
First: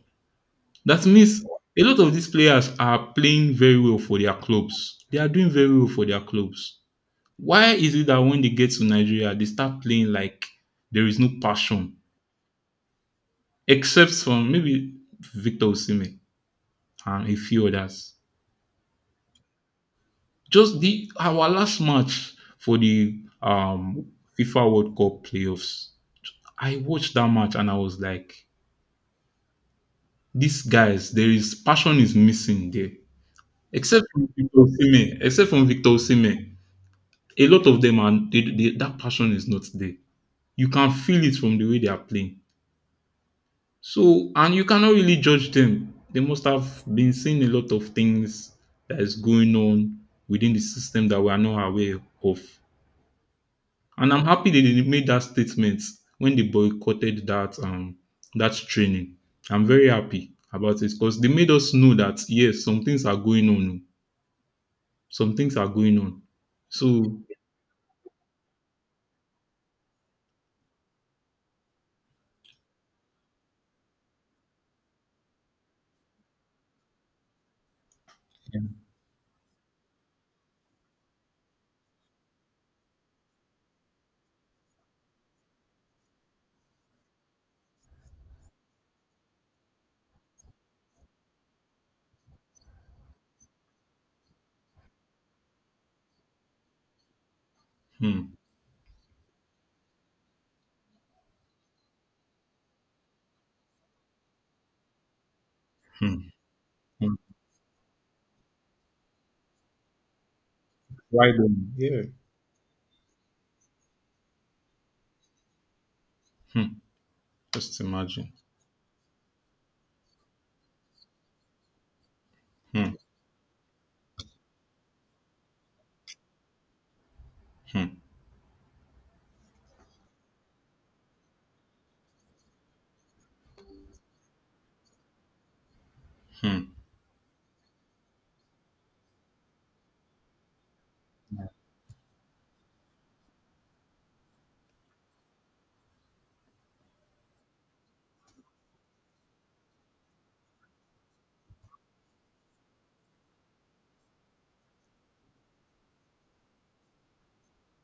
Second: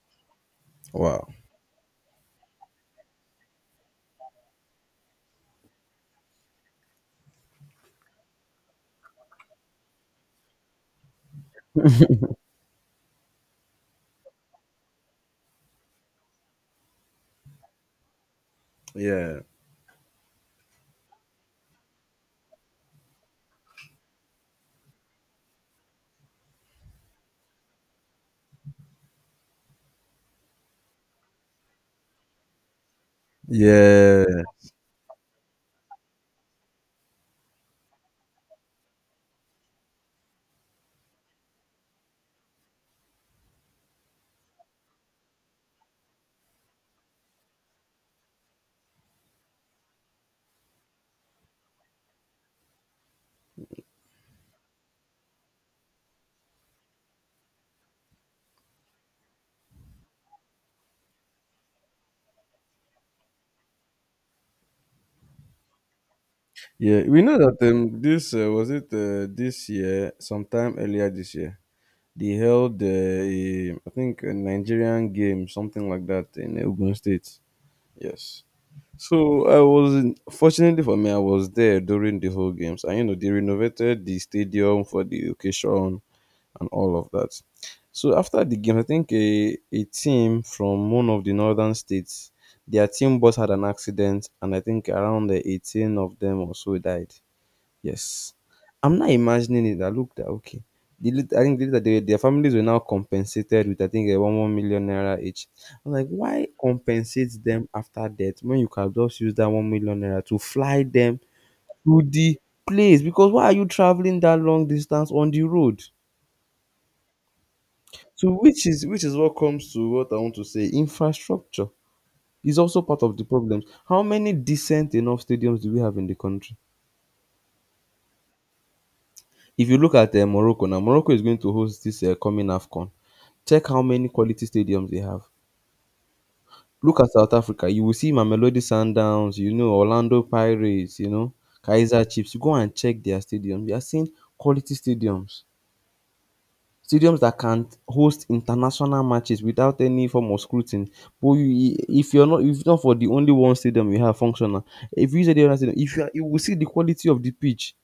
Speaker 2: That
Speaker 1: Wow.
Speaker 2: means a lot of these players are playing very well for their clubs. They are doing very well for their clubs. Why is it that when they get to Nigeria, they start playing like there is no passion, except from maybe Victor Osimhen and a few others.
Speaker 1: Yeah.
Speaker 2: Just the our last match for the FIFA World Cup playoffs. I watched that match and I was like, these guys, there is passion is missing there, except
Speaker 1: Yeah.
Speaker 2: from Victor Osimhen, except from Victor Osimhen. A lot of them are that passion is not there. You can feel it from the way they are playing. So and you cannot really judge them. They must have been seeing a lot of things that is going on within the system that we are not aware of. And I'm happy they didn't made that statement when they boycotted that that training. I'm very happy about it because they made us know that yes, some things are going on. Oh. Some things are going on.
Speaker 1: Yeah.
Speaker 2: So
Speaker 1: We know that, this, was it, this year, sometime earlier this year. They held a, I think a Nigerian game, something like that, in Ogun State. Yes. So I was in, fortunately for me, I was there during the whole games, and you know they renovated the stadium for the occasion and all of that. So after the game, I think a team from one of the northern states, their team bus had an accident, and I think around the 18 of them or so died. Yes.
Speaker 2: hmm,
Speaker 1: I'm not imagining it. I looked at okay. I think the later they, their families were now compensated with I think a one million naira each. I'm like,
Speaker 2: hmm,
Speaker 1: why
Speaker 2: hmm.
Speaker 1: compensate them after death when you can just use that 1 million naira to fly them
Speaker 2: Right on. Yeah.
Speaker 1: to the place? Because why are you traveling that long distance on the road?
Speaker 2: Hmm. Just
Speaker 1: So
Speaker 2: imagine.
Speaker 1: which is what comes to what I want to say. Infrastructure is also
Speaker 2: Hmm,
Speaker 1: part of the problems. How many decent enough stadiums do we have in the country?
Speaker 2: hmm,
Speaker 1: If you look at Morocco now, Morocco is going to host this coming AFCON. Check how many quality stadiums they have.
Speaker 2: hmm,
Speaker 1: Look at South Africa, you will see Mamelodi Sundowns, you know, Orlando Pirates, you know, Kaiser Chiefs. You Go and check their stadiums. You are seeing quality stadiums. Stadiums that can host international matches without any form of scrutiny. But you if you're not if not for the only one stadium you have functional, if you use any other stadium, if you are you will see the quality of the pitch.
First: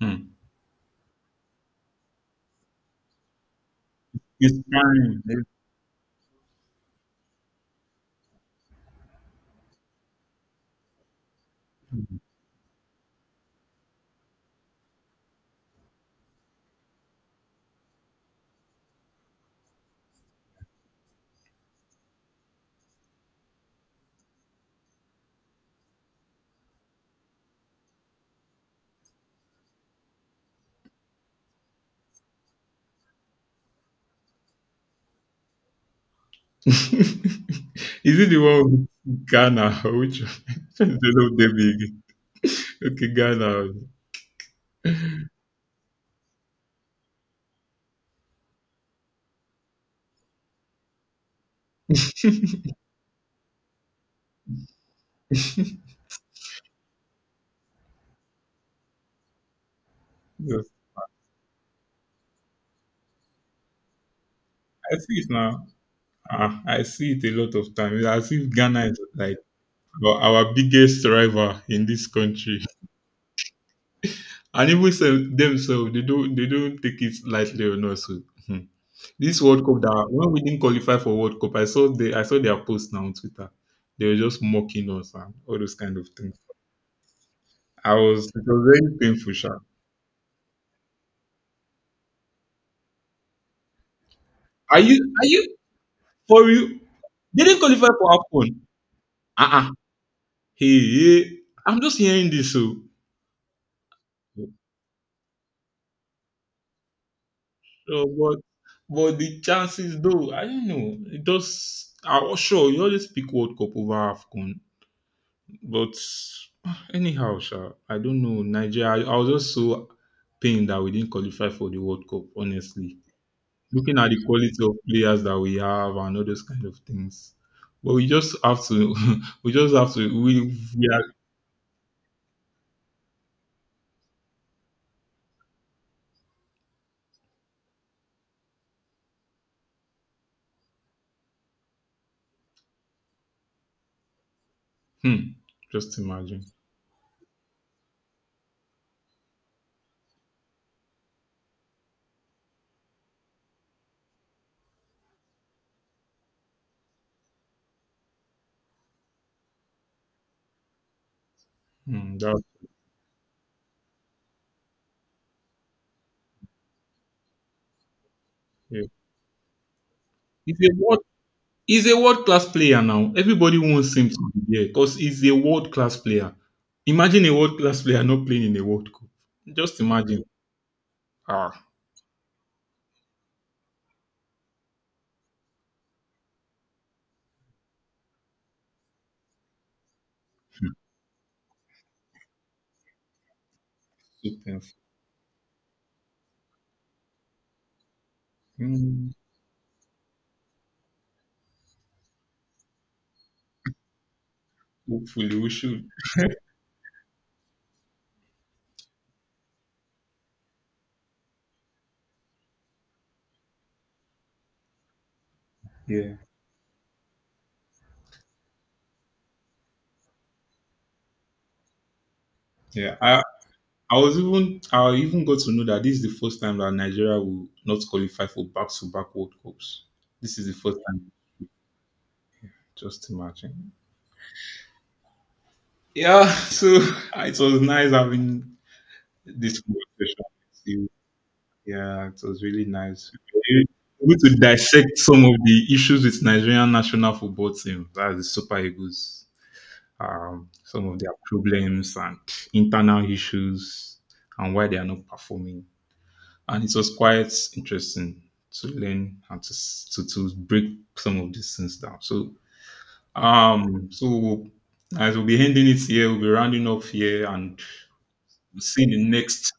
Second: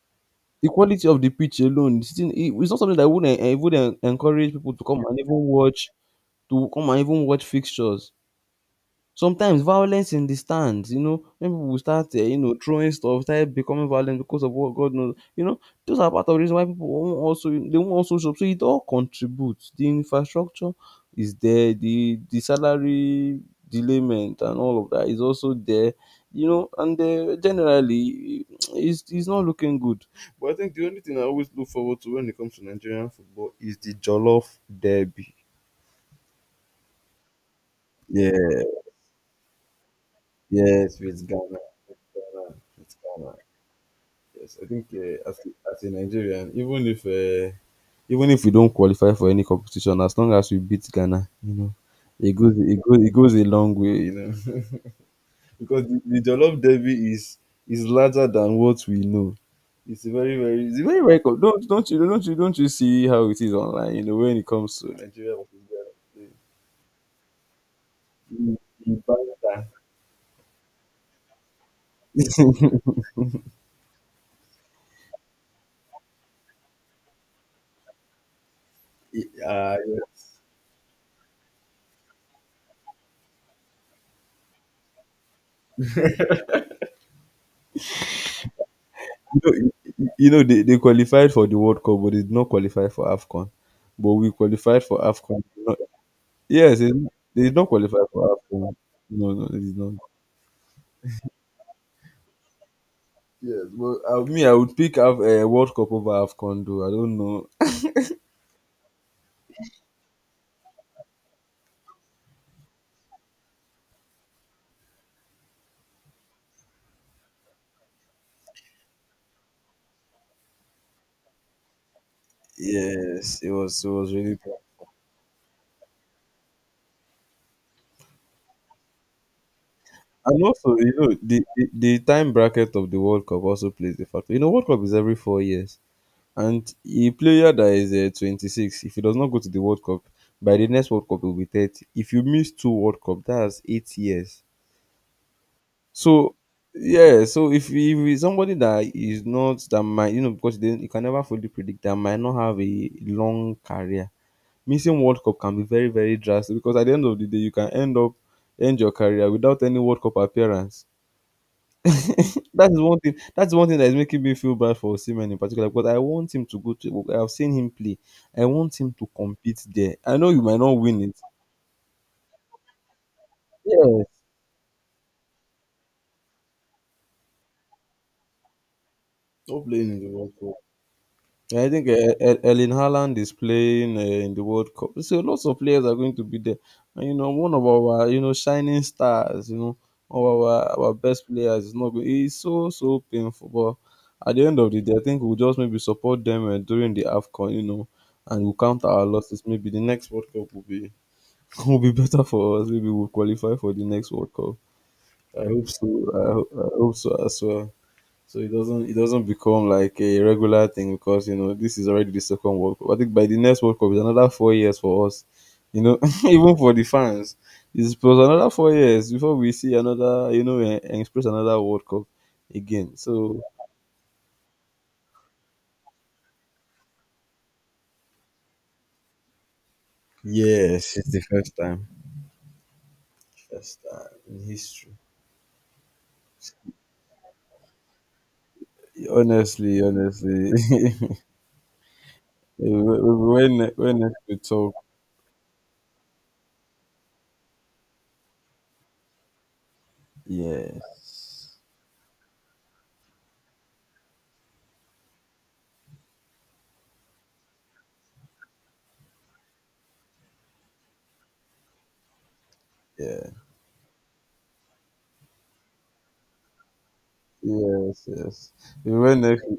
Speaker 2: hmm.
Speaker 1: The quality of the pitch alone, sitting I it's not something that would e would encourage
Speaker 2: It's
Speaker 1: people to come and
Speaker 2: fine.
Speaker 1: even watch to come and even watch fixtures. Sometimes violence in the stands, you know, when people will start, you know, throwing stuff, start becoming violent because of what God knows. You know, those are part of the reason why people won't also they won't also shop. So it all contributes. The infrastructure is there, the salary delayment and all of that is also there, you know, and generally it's not looking good. But I think the only thing I always look forward to when it comes to Nigerian football is the Jollof Derby.
Speaker 2: Is
Speaker 1: Yeah,
Speaker 2: it the one with Ghana or which one?
Speaker 1: yes,
Speaker 2: They
Speaker 1: with
Speaker 2: love the
Speaker 1: Ghana.
Speaker 2: big?
Speaker 1: With
Speaker 2: Okay,
Speaker 1: Ghana.
Speaker 2: Ghana.
Speaker 1: Yes, I think as a Nigerian, even if we don't qualify for any competition, as long as we beat Ghana, you know, it goes a long way, you know, because the Jollof Derby is larger than what we know.
Speaker 2: Yes.
Speaker 1: It's a very very don't you see how it is online, you know, when it comes to
Speaker 2: I see it
Speaker 1: Nigeria versus
Speaker 2: now.
Speaker 1: Ghana.
Speaker 2: Ah, I see it a lot of times. As if Ghana is
Speaker 1: The
Speaker 2: like
Speaker 1: banter.
Speaker 2: our biggest rival in this country. And even so, themselves, they don't take it lightly or not. So hmm. this World Cup
Speaker 1: You
Speaker 2: that when we didn't qualify for World Cup, I saw their post now on Twitter. They were just mocking us and all those kind of things. I was It was very painful, sha.
Speaker 1: know, you know they qualified for the World Cup, but they did not qualify for AFCON. But we
Speaker 2: Are
Speaker 1: qualified
Speaker 2: you
Speaker 1: for
Speaker 2: are
Speaker 1: AFCON.
Speaker 2: you for real?
Speaker 1: Yes, they
Speaker 2: They
Speaker 1: did
Speaker 2: didn't
Speaker 1: not
Speaker 2: qualify
Speaker 1: qualify
Speaker 2: for
Speaker 1: for
Speaker 2: AFCON.
Speaker 1: AFCON. No, no, they
Speaker 2: Uh-uh.
Speaker 1: did not.
Speaker 2: Hey, hey, I'm just hearing this so
Speaker 1: Yes, but me, I would pick World Cup over AFCON, though. I don't know.
Speaker 2: so, but the chances though, I don't know. It does I was sure you always pick World Cup over AFCON. But anyhow, sha, I don't know. Nigeria, I was just so pained that we didn't qualify for the World Cup, honestly.
Speaker 1: Yes, it
Speaker 2: Looking at
Speaker 1: was
Speaker 2: the
Speaker 1: really
Speaker 2: quality of
Speaker 1: tough.
Speaker 2: players that we have and all those kind of things. But we just have to, we just have to,
Speaker 1: And also,
Speaker 2: we
Speaker 1: you
Speaker 2: are,
Speaker 1: know, the time bracket of the World Cup also plays a factor. You know, World Cup is every 4 years. And a player that is 26, if he does not go to the World Cup, by the next World Cup, he will be 30. If you miss two World Cup, that's 8 years.
Speaker 2: hmm, just
Speaker 1: So
Speaker 2: imagine.
Speaker 1: yeah, so if it's somebody that is not that might you know because then you can never fully predict that might not have a long career. Missing World Cup can be very very drastic because at the end of the day you can end your career without any World Cup appearance.
Speaker 2: Hmm, that,
Speaker 1: That is one thing. That's one thing that is making me feel bad for Osimhen in particular because I want him to go to. I've seen him play. I want
Speaker 2: yeah.
Speaker 1: him to compete there. I know you might
Speaker 2: He's a
Speaker 1: not
Speaker 2: world,
Speaker 1: win it.
Speaker 2: he's a world class player now. Everybody wants
Speaker 1: Yes,
Speaker 2: him to be there because he's a world class player. Imagine a world class player not playing in a World Cup.
Speaker 1: not
Speaker 2: Just
Speaker 1: playing in the
Speaker 2: imagine.
Speaker 1: World Cup. Yeah,
Speaker 2: Ah,
Speaker 1: I think Erling Haaland is playing in the World Cup. So lots of players are going to be there, and you know one of our you know shining stars, you know one of our best players is not going. It's so so painful, but
Speaker 2: so
Speaker 1: at the end
Speaker 2: painful.
Speaker 1: of the day, I think we'll just maybe support them during the Afcon, you know, and we'll count our
Speaker 2: Hmm.
Speaker 1: losses. Maybe the next World Cup will be will be better for us. Maybe we'll qualify for the next World Cup.
Speaker 2: Hopefully,
Speaker 1: I
Speaker 2: we
Speaker 1: hope
Speaker 2: should.
Speaker 1: so. I hope so as well. So it doesn't become like a regular thing because you know this is already the second World Cup. I think by the next World Cup is another 4 years for us. You know,
Speaker 2: Yeah.
Speaker 1: even for the fans, it's plus another 4 years before we see another you know and express another World Cup again.
Speaker 2: Yeah,
Speaker 1: So
Speaker 2: I was even I even got to know that this is the first time that Nigeria will not qualify for back to back World Cups. This is the first
Speaker 1: yes, it's
Speaker 2: time.
Speaker 1: the
Speaker 2: Just imagine.
Speaker 1: first time in history.
Speaker 2: Yeah, so it was nice having this
Speaker 1: Honestly,
Speaker 2: conversation
Speaker 1: honestly,
Speaker 2: with you. Yeah, it was really nice.
Speaker 1: when
Speaker 2: We
Speaker 1: when when
Speaker 2: were able
Speaker 1: we
Speaker 2: to
Speaker 1: talk,
Speaker 2: dissect some of the issues with Nigerian national football team. That's the Super Eagles. Some of their
Speaker 1: yes,
Speaker 2: problems and internal issues and why they are not performing, and it was quite interesting to learn how to s- to break some of these things down. So
Speaker 1: yeah.
Speaker 2: so as we'll be ending it here, we'll be rounding up here and
Speaker 1: Yes, yes.
Speaker 2: we'll see you the
Speaker 1: When next,
Speaker 2: next.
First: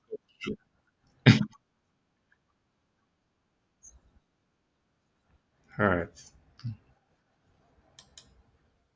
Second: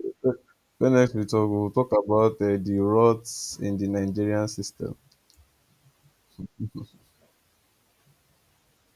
Speaker 1: when next we talk, we'll talk about the rots in the Nigerian system.
Speaker 2: All right.